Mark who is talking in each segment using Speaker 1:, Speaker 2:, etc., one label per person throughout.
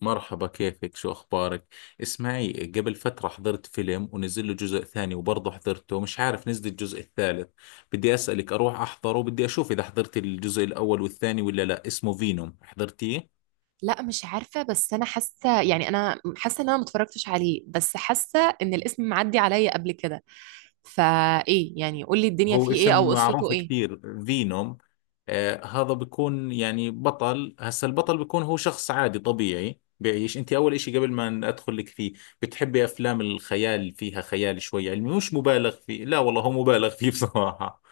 Speaker 1: مرحبا، كيفك؟ شو أخبارك؟ اسمعي، قبل فترة حضرت فيلم ونزل له جزء ثاني وبرضه حضرته، مش عارف نزل الجزء الثالث. بدي أسألك أروح أحضره، بدي أشوف إذا حضرت الجزء الأول والثاني ولا لا. اسمه فينوم، حضرتيه؟
Speaker 2: لا، مش عارفة. بس أنا حاسة، يعني حاسة إن أنا متفرجتش عليه، بس حاسة إن الاسم معدي عليا قبل كده. فإيه يعني؟ قولي الدنيا
Speaker 1: هو
Speaker 2: فيه إيه
Speaker 1: اسم
Speaker 2: أو قصته
Speaker 1: معروف
Speaker 2: إيه؟
Speaker 1: كثير، فينوم. آه، هذا بيكون يعني بطل. هسا البطل بيكون هو شخص عادي طبيعي بيعيش. انت اول اشي قبل ما ادخل لك فيه، بتحبي افلام الخيال فيها خيال شوي علمي مش مبالغ فيه؟ لا والله هو مبالغ فيه بصراحة.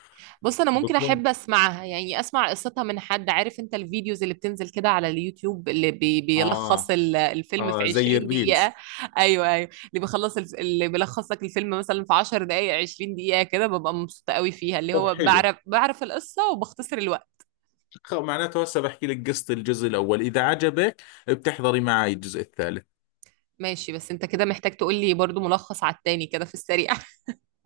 Speaker 2: بص أنا ممكن
Speaker 1: بكون.
Speaker 2: أحب أسمعها، يعني أسمع قصتها من حد عارف. أنت الفيديوز اللي بتنزل كده على اليوتيوب اللي بيلخص
Speaker 1: اه
Speaker 2: الفيلم في
Speaker 1: اه، زي
Speaker 2: 20 دقيقة.
Speaker 1: الريلز.
Speaker 2: أيوه أيوه، اللي اللي بيلخص لك الفيلم مثلا في 10 دقايق، 20 دقيقة كده، ببقى مبسوطة قوي فيها، اللي
Speaker 1: طب
Speaker 2: هو
Speaker 1: حلو.
Speaker 2: بعرف القصة وبختصر الوقت.
Speaker 1: معناته هسه بحكي لك قصة الجزء الأول، إذا عجبك بتحضري معي الجزء الثالث.
Speaker 2: ماشي، بس انت كده محتاج تقول لي برضو ملخص على التاني كده في السريع.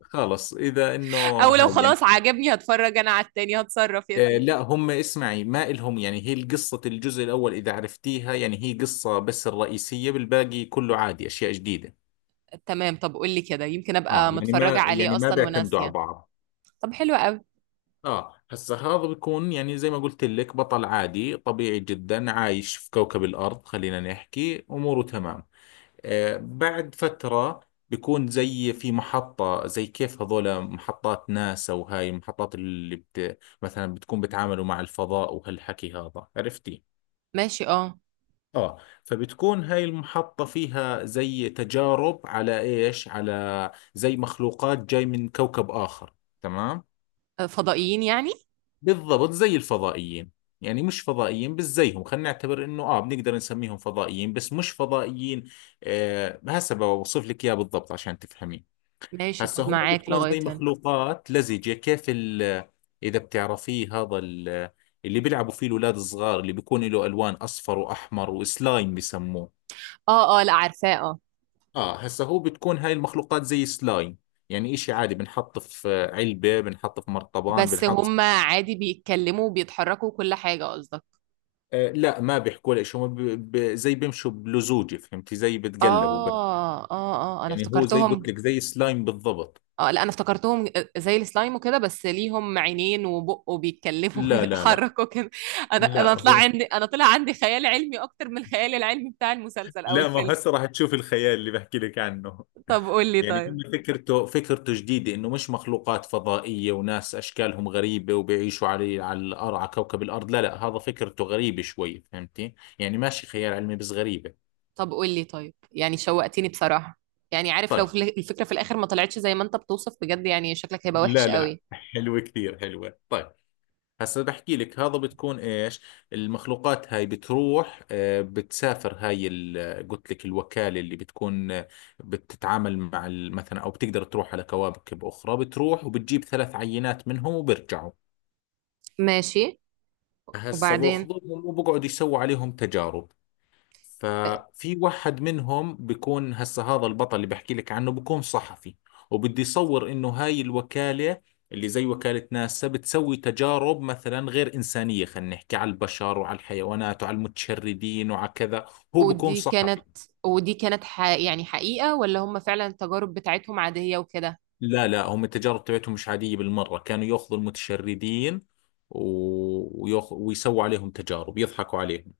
Speaker 1: خلص إذا إنه.
Speaker 2: او لو
Speaker 1: هاي يعني.
Speaker 2: خلاص عجبني هتفرج انا على التاني، هتصرف يا
Speaker 1: آه
Speaker 2: سيدي.
Speaker 1: لا هم. اسمعي، ما إلهم يعني، هي قصة الجزء الأول إذا عرفتيها، يعني هي قصة بس الرئيسية، بالباقي كله عادي أشياء جديدة.
Speaker 2: تمام، طب قول لي كده، يمكن
Speaker 1: اه،
Speaker 2: ابقى
Speaker 1: يعني
Speaker 2: متفرجة
Speaker 1: ما
Speaker 2: عليه اصلا
Speaker 1: بيعتمدوا على
Speaker 2: وناسية.
Speaker 1: بعض.
Speaker 2: طب حلو قوي.
Speaker 1: اه هسا، هذا بيكون يعني زي ما قلت لك بطل عادي طبيعي جدا عايش في كوكب الأرض، خلينا نحكي أموره تمام. بعد فترة بيكون زي في محطة، زي كيف هذول محطات ناسا، وهاي المحطات اللي مثلا بتكون بتعاملوا مع الفضاء وهالحكي هذا، عرفتي؟
Speaker 2: ماشي، اه.
Speaker 1: اه. فبتكون هاي المحطة فيها زي تجارب على ايش؟ على زي مخلوقات جاي من كوكب آخر. تمام؟
Speaker 2: فضائيين يعني.
Speaker 1: بالضبط، زي الفضائيين. يعني مش فضائيين بس زيهم، خلينا نعتبر انه اه بنقدر نسميهم فضائيين بس مش فضائيين. آه هسه بوصف لك اياه بالضبط عشان تفهمي.
Speaker 2: ماشي
Speaker 1: هسه
Speaker 2: طب،
Speaker 1: هم
Speaker 2: معاك
Speaker 1: بتكون
Speaker 2: لغاية
Speaker 1: زي
Speaker 2: هنا.
Speaker 1: مخلوقات لزجة، كيف ال. إذا بتعرفيه هذا ال، اللي بيلعبوا فيه الأولاد الصغار، اللي بيكون له ألوان أصفر وأحمر، وسلايم بسموه.
Speaker 2: اه اه، لا عارفاه، اه.
Speaker 1: آه هسه هو بتكون هاي المخلوقات زي سلايم. يعني إشي عادي، بنحط في علبة، بنحط في مرطبان،
Speaker 2: بس هم
Speaker 1: بنحط.
Speaker 2: عادي بيتكلموا وبيتحركوا وكل حاجة قصدك؟
Speaker 1: آه لا، ما بيحكوا لك. زي بيمشوا بلزوجة، فهمتي؟ زي بتقلبوا.
Speaker 2: اه اه، اه انا
Speaker 1: يعني هو زي
Speaker 2: افتكرتهم.
Speaker 1: قلت لك، زي سلايم بالضبط.
Speaker 2: اه لا انا افتكرتهم، زي السلايم وكده، بس ليهم عينين وبق وبيتكلموا
Speaker 1: لا لا لا.
Speaker 2: وبيتحركوا كده. انا
Speaker 1: لا
Speaker 2: انا طلع
Speaker 1: هو.
Speaker 2: عندي، طلع عندي خيال علمي اكتر من الخيال العلمي بتاع المسلسل او
Speaker 1: لا، ما
Speaker 2: الفيلم.
Speaker 1: هسه راح تشوف الخيال اللي بحكي لك عنه.
Speaker 2: طب قول لي
Speaker 1: يعني
Speaker 2: طيب.
Speaker 1: هم فكرته فكرته جديدة، انه مش مخلوقات فضائية وناس اشكالهم غريبة وبيعيشوا على على الارض، على كوكب الارض. لا لا، هذا فكرته غريبة شوي، فهمتي؟ يعني ماشي خيال علمي بس غريبة.
Speaker 2: طب قول لي طيب، يعني شوقتني بصراحة. يعني عارف لو
Speaker 1: طيب.
Speaker 2: في الفكرة في الاخر ما طلعتش زي ما انت بتوصف بجد، يعني شكلك هيبقى وحش
Speaker 1: لا لا،
Speaker 2: قوي.
Speaker 1: حلوة كثير حلوة، طيب. هسا بحكي لك. هذا بتكون ايش؟ المخلوقات هاي بتروح، بتسافر. هاي قلت لك الوكالة اللي بتكون، بتتعامل مع مثلا، او بتقدر تروح على كواكب اخرى. بتروح وبتجيب ثلاث عينات منهم وبرجعوا.
Speaker 2: ماشي،
Speaker 1: هسه
Speaker 2: وبعدين؟
Speaker 1: باخذوهم وبقعد يسووا عليهم تجارب.
Speaker 2: آه.
Speaker 1: ففي واحد منهم بيكون، هسه هذا البطل اللي بحكي لك عنه، بيكون صحفي. وبده يصور انه هاي الوكالة اللي زي وكالة ناسا بتسوي تجارب مثلا غير إنسانية، خلينا نحكي، على البشر وعلى الحيوانات وعلى المتشردين وعلى كذا. هو بيكون
Speaker 2: ودي
Speaker 1: صحفي.
Speaker 2: كانت ودي كانت يعني حقيقة، ولا هم فعلا التجارب بتاعتهم عادية وكده؟
Speaker 1: لا لا، هم التجارب تبعتهم مش عادية بالمرة، كانوا ياخذوا المتشردين، ويسووا عليهم تجارب يضحكوا عليهم.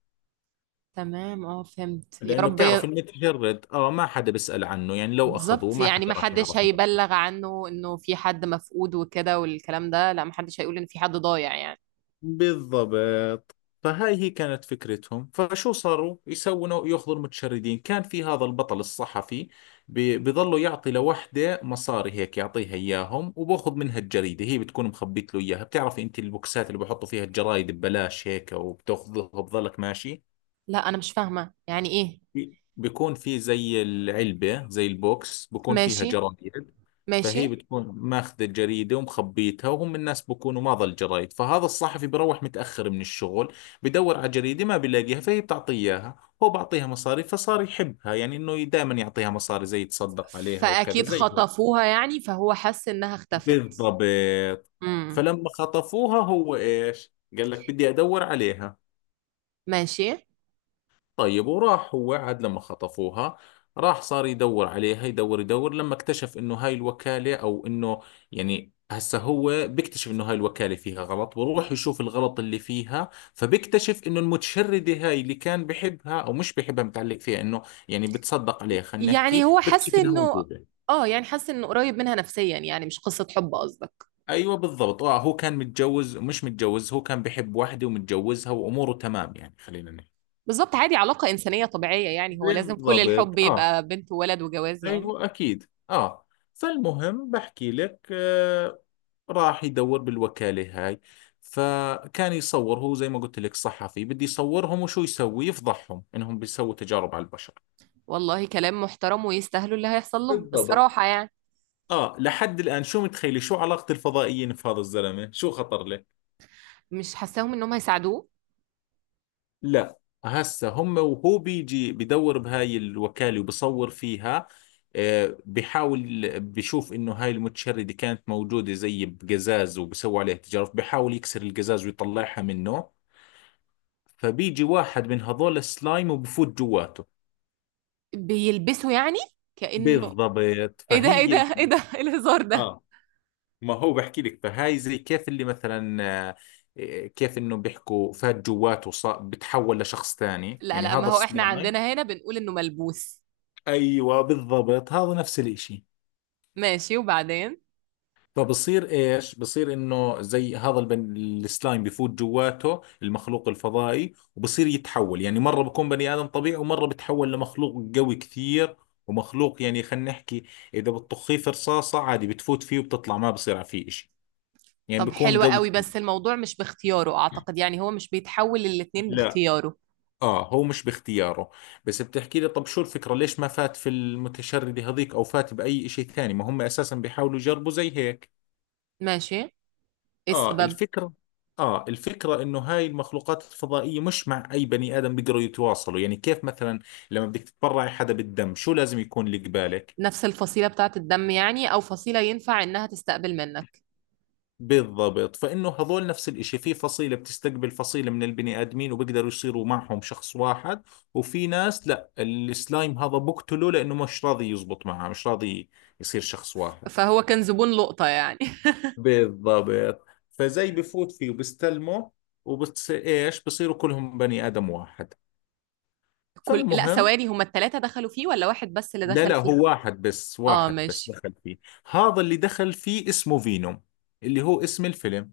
Speaker 2: تمام اه، فهمت يا
Speaker 1: لانه
Speaker 2: رب.
Speaker 1: بتعرف، المتجرد ما حدا بيسأل عنه، يعني لو اخذوه
Speaker 2: بالظبط،
Speaker 1: ما
Speaker 2: يعني
Speaker 1: حدا
Speaker 2: ما
Speaker 1: راح
Speaker 2: حدش
Speaker 1: يعرف عنه.
Speaker 2: هيبلغ عنه انه في حد مفقود وكده والكلام ده، لا، ما حدش هيقول ان في حد ضايع يعني.
Speaker 1: بالضبط، فهاي هي كانت فكرتهم. فشو صاروا يسووا؟ ياخذوا المتشردين. كان في هذا البطل الصحفي بيظلوا يعطي لوحده مصاري هيك يعطيها اياهم، وباخذ منها الجريدة. هي بتكون مخبيت له اياها. بتعرفي انت البوكسات اللي بحطوا فيها الجرايد ببلاش هيك؟ وبتاخذها وبظلك ماشي.
Speaker 2: لا انا مش فاهمة يعني ايه.
Speaker 1: بيكون في زي العلبة، زي البوكس، بيكون فيها
Speaker 2: ماشي.
Speaker 1: جرايد.
Speaker 2: ماشي.
Speaker 1: فهي بتكون ماخذة الجريدة ومخبيتها، وهم الناس بكونوا ماضى الجرايد، فهذا الصحفي بروح متأخر من الشغل بدور على جريدة ما بيلاقيها، فهي بتعطيه إياها. هو بعطيها مصاري، فصار يحبها، يعني إنه دائما يعطيها مصاري، زي يتصدق عليها وكذا
Speaker 2: فاكيد
Speaker 1: زي هيك.
Speaker 2: خطفوها يعني، فهو حس انها اختفت.
Speaker 1: بالضبط.
Speaker 2: امم.
Speaker 1: فلما خطفوها هو إيش، قال لك بدي أدور عليها.
Speaker 2: ماشي.
Speaker 1: طيب، وراح. هو عاد لما خطفوها، راح صار يدور عليها، يدور يدور، لما اكتشف انه هاي الوكالة، او انه، يعني هسه هو بيكتشف انه هاي الوكالة فيها غلط، ويروح يشوف الغلط اللي فيها. فبيكتشف انه المتشردة هاي اللي كان بحبها، او مش بحبها، متعلق فيها انه، يعني بتصدق عليها، خلينا
Speaker 2: يعني
Speaker 1: نحكي،
Speaker 2: هو حس
Speaker 1: بيكتشف انها
Speaker 2: انه،
Speaker 1: موجودة.
Speaker 2: اه، يعني حس انه قريب منها نفسيا، يعني مش قصة حب قصدك؟
Speaker 1: ايوه بالضبط. اه هو كان متجوز، مش متجوز، هو كان بحب واحدة ومتجوزها، واموره تمام يعني، خلينا نحكي.
Speaker 2: بالظبط، عادي علاقة انسانية طبيعية، يعني هو لازم كل الحب
Speaker 1: بالضبط، اه.
Speaker 2: يبقى بنت وولد وجواز يعني؟
Speaker 1: ايوه، اكيد، اه. فالمهم، بحكي لك. راح يدور بالوكالة هاي، فكان يصور، هو زي ما قلت لك صحفي، بدي يصورهم. وشو يسوي؟ يفضحهم انهم بيسووا تجارب على البشر.
Speaker 2: والله كلام محترم، ويستاهلوا اللي هيحصل لهم
Speaker 1: بالضبط.
Speaker 2: الصراحة يعني.
Speaker 1: اه، لحد الان، شو متخيلي شو علاقة الفضائيين في هذا الزلمة؟ شو خطر؟
Speaker 2: مش حاساهم انهم هيساعدوه.
Speaker 1: لا. هسه هم، وهو بيجي بدور بهاي الوكالة وبصور فيها، بحاول بشوف انه هاي المتشردة كانت موجودة زي بقزاز، وبسوي عليها تجارب. بحاول يكسر القزاز ويطلعها منه، فبيجي واحد من هذول السلايم وبفوت جواته.
Speaker 2: بيلبسوا يعني؟ كأنه.
Speaker 1: بالضبط،
Speaker 2: ايه ده ايه
Speaker 1: فهي
Speaker 2: ده ايه
Speaker 1: يعني.
Speaker 2: ده إيه الهزار ده؟
Speaker 1: اه، ما هو بحكي لك، فهاي زي كيف اللي مثلا، آه، كيف انه بيحكوا، فات جواته صار بتحول لشخص ثاني،
Speaker 2: لا
Speaker 1: يعني
Speaker 2: لا، ما
Speaker 1: هذا
Speaker 2: هو احنا
Speaker 1: السلايم.
Speaker 2: عندنا هنا بنقول انه ملبوس.
Speaker 1: ايوه بالضبط، هذا نفس الاشي.
Speaker 2: ماشي، وبعدين؟
Speaker 1: فبصير ايش، بصير انه زي هذا السلايم بفوت جواته المخلوق الفضائي، وبصير يتحول، يعني مرة بكون بني ادم طبيعي، ومرة بتحول لمخلوق قوي كثير. ومخلوق يعني، خلينا نحكي، اذا بتطخيه في رصاصة عادي بتفوت فيه وبتطلع، ما بصير فيه اشي. يعني
Speaker 2: طب
Speaker 1: بكون
Speaker 2: حلو
Speaker 1: قوي.
Speaker 2: قوي، بس الموضوع مش باختياره اعتقد، يعني هو مش بيتحول للاتنين
Speaker 1: لا.
Speaker 2: باختياره.
Speaker 1: اه، هو مش باختياره. بس بتحكي لي طب شو الفكرة، ليش ما فات في المتشردة هذيك؟ او فات باي اشي ثاني؟ ما هم اساسا بيحاولوا يجربوا زي هيك.
Speaker 2: ماشي، ايه
Speaker 1: اه،
Speaker 2: السبب؟
Speaker 1: الفكرة. اه، الفكرة انه هاي المخلوقات الفضائية مش مع اي بني ادم بيقدروا يتواصلوا. يعني كيف مثلا لما بدك تتبرعي حدا بالدم، شو لازم يكون اللي قبالك؟
Speaker 2: نفس الفصيلة بتاعة الدم يعني، او فصيلة ينفع انها تستقبل منك.
Speaker 1: بالضبط، فانه هذول نفس الاشي، في فصيلة بتستقبل فصيلة من البني ادمين، وبيقدروا يصيروا معهم شخص واحد. وفي ناس لا، السلايم هذا بقتله لانه مش راضي يزبط معه، مش راضي يصير شخص واحد.
Speaker 2: فهو كان زبون لقطة يعني.
Speaker 1: بالضبط. فزي بفوت فيه وبستلمه، وبتصير ايش، بصيروا كلهم بني ادم واحد.
Speaker 2: كل، لا
Speaker 1: فالمهم.
Speaker 2: ثواني، هما التلاتة دخلوا فيه ولا واحد بس اللي
Speaker 1: لا
Speaker 2: دخل
Speaker 1: لا،
Speaker 2: فيه؟
Speaker 1: هو واحد بس،
Speaker 2: اه
Speaker 1: واحد بس
Speaker 2: ماشي.
Speaker 1: دخل فيه. هذا اللي دخل فيه اسمه فينوم، اللي هو اسم الفيلم.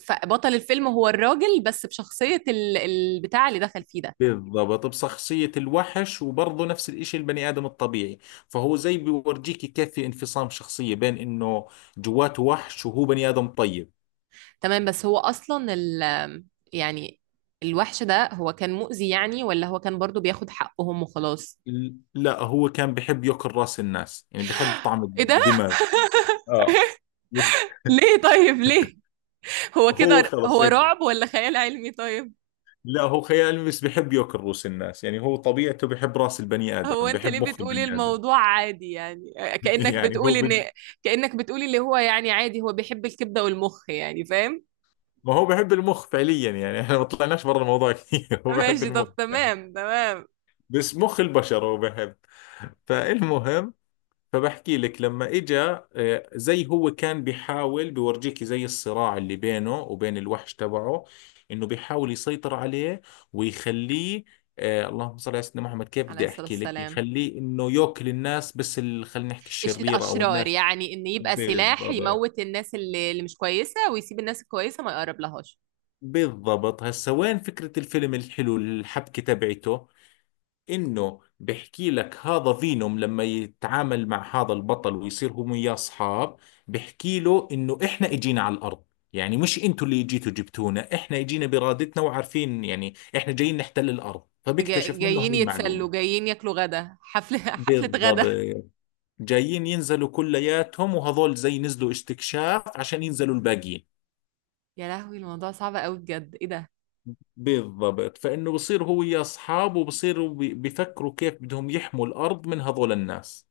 Speaker 2: فبطل الفيلم هو الراجل، بس بشخصية البتاع اللي دخل فيه ده؟
Speaker 1: بالضبط، بشخصية الوحش، وبرضه نفس الإشي البني آدم الطبيعي. فهو زي بيورجيك كيف في انفصام شخصية بين إنه جواته وحش، وهو بني آدم طيب.
Speaker 2: تمام، بس هو أصلا يعني الوحش ده هو كان مؤذي يعني، ولا هو كان برضو بياخد حقهم وخلاص؟
Speaker 1: لا، هو كان بحب يأكل رأس الناس، يعني بحب طعم
Speaker 2: ايه ده؟
Speaker 1: الدماغ. اه بس.
Speaker 2: ليه طيب ليه؟ هو
Speaker 1: هو
Speaker 2: كده
Speaker 1: خلص
Speaker 2: هو
Speaker 1: هيك.
Speaker 2: رعب ولا خيال علمي طيب؟
Speaker 1: لا هو خيال، بس بحب يأكل رؤوس الناس، يعني هو طبيعته بحب رأس البني آدم،
Speaker 2: هو انت
Speaker 1: بحب
Speaker 2: ليه
Speaker 1: مخ
Speaker 2: بتقولي
Speaker 1: البني آدم.
Speaker 2: الموضوع عادي يعني؟ كأنك
Speaker 1: يعني هو
Speaker 2: بتقولي ان،
Speaker 1: بن...
Speaker 2: كأنك بتقولي اللي هو يعني عادي، هو بيحب الكبدة والمخ يعني، فاهم؟
Speaker 1: ما هو بحب المخ فعليا يعني، احنا ما طلعناش برا الموضوع كثير، هو بحب
Speaker 2: ماشي طب،
Speaker 1: المخ يعني.
Speaker 2: تمام تمام.
Speaker 1: بس مخ البشر هو بحب. فالمهم، فبحكي لك لما اجى، زي هو كان بيحاول بيورجيك، زي الصراع اللي بينه وبين الوحش تبعه، انه بيحاول يسيطر عليه ويخليه، اللهم صل على سيدنا محمد، كيف
Speaker 2: عليه
Speaker 1: بدي
Speaker 2: الصلاة
Speaker 1: احكي لك،
Speaker 2: والسلام.
Speaker 1: يخليه انه ياكل الناس بس خلينا نحكي الشريرة، او
Speaker 2: الأشرار
Speaker 1: الناس.
Speaker 2: يعني، إن يبقى سلاح
Speaker 1: بالضبط،
Speaker 2: يموت الناس اللي مش كويسة، ويسيب الناس الكويسة ما يقرب لهاش.
Speaker 1: بالضبط. هسا وين فكرة الفيلم الحلو، الحبكة تبعته، انه بحكي لك هذا فينوم لما يتعامل مع هذا البطل ويصير هم وياه اصحاب، بحكي له انه احنا اجينا على الارض. يعني مش انتوا اللي جيتوا جبتونا، احنا اجينا بارادتنا وعارفين يعني احنا جايين نحتل الارض. فبيكتشف منه
Speaker 2: جايين
Speaker 1: هاي
Speaker 2: يتسلوا،
Speaker 1: المعلومة.
Speaker 2: جايين ياكلوا غدا، حفلة حفلة
Speaker 1: بالضبط،
Speaker 2: غدا.
Speaker 1: جايين ينزلوا كلياتهم، وهذول زي نزلوا استكشاف عشان ينزلوا الباقيين.
Speaker 2: يا لهوي، الموضوع صعب قوي بجد، إيه ده؟
Speaker 1: بالضبط، فإنه بصير هو ويا أصحابه بصيروا بيفكروا كيف بدهم يحموا الأرض من هذول الناس.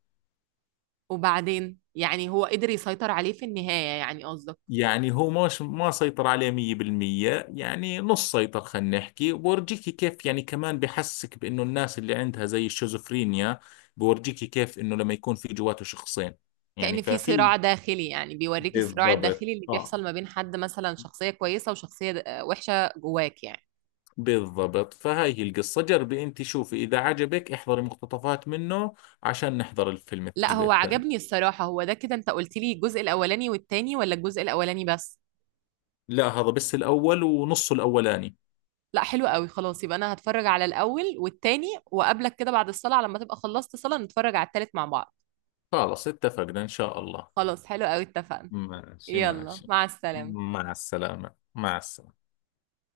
Speaker 2: وبعدين يعني هو قدر يسيطر عليه في النهاية يعني قصدك؟
Speaker 1: يعني هو مش ما سيطر عليه 100%، يعني نص سيطر خلينا نحكي، وبورجيكي كيف، يعني كمان بحسك بإنه الناس اللي عندها زي الشيزوفرينيا. بورجيكي كيف إنه لما يكون في جواته شخصين.
Speaker 2: كأن
Speaker 1: يعني
Speaker 2: في
Speaker 1: ففي.
Speaker 2: صراع داخلي يعني، بيوريك الصراع
Speaker 1: بالضبط،
Speaker 2: الداخلي اللي
Speaker 1: آه.
Speaker 2: بيحصل ما بين حد مثلا شخصية كويسة وشخصية وحشة جواك يعني.
Speaker 1: بالضبط، فهاي هي القصة. جربي أنت، شوفي إذا عجبك احضري مقتطفات منه عشان نحضر الفيلم
Speaker 2: لا
Speaker 1: الجزء
Speaker 2: هو
Speaker 1: الثاني.
Speaker 2: عجبني الصراحة. هو ده كده، انت قلت لي الجزء الأولاني والتاني، ولا الجزء الأولاني بس؟
Speaker 1: لا، هذا بس الأول، ونصه الأولاني.
Speaker 2: لا حلو قوي، خلاص يبقى انا هتفرج على الاول والتاني، وقابلك كده بعد الصلاة لما تبقى خلصت صلاة نتفرج على التالت مع بعض.
Speaker 1: خلاص اتفقنا إن شاء الله.
Speaker 2: خلاص حلو قوي، اتفقنا.
Speaker 1: ماشي
Speaker 2: يلا
Speaker 1: ماشي.
Speaker 2: مع السلامة.
Speaker 1: مع السلامة، مع السلامة.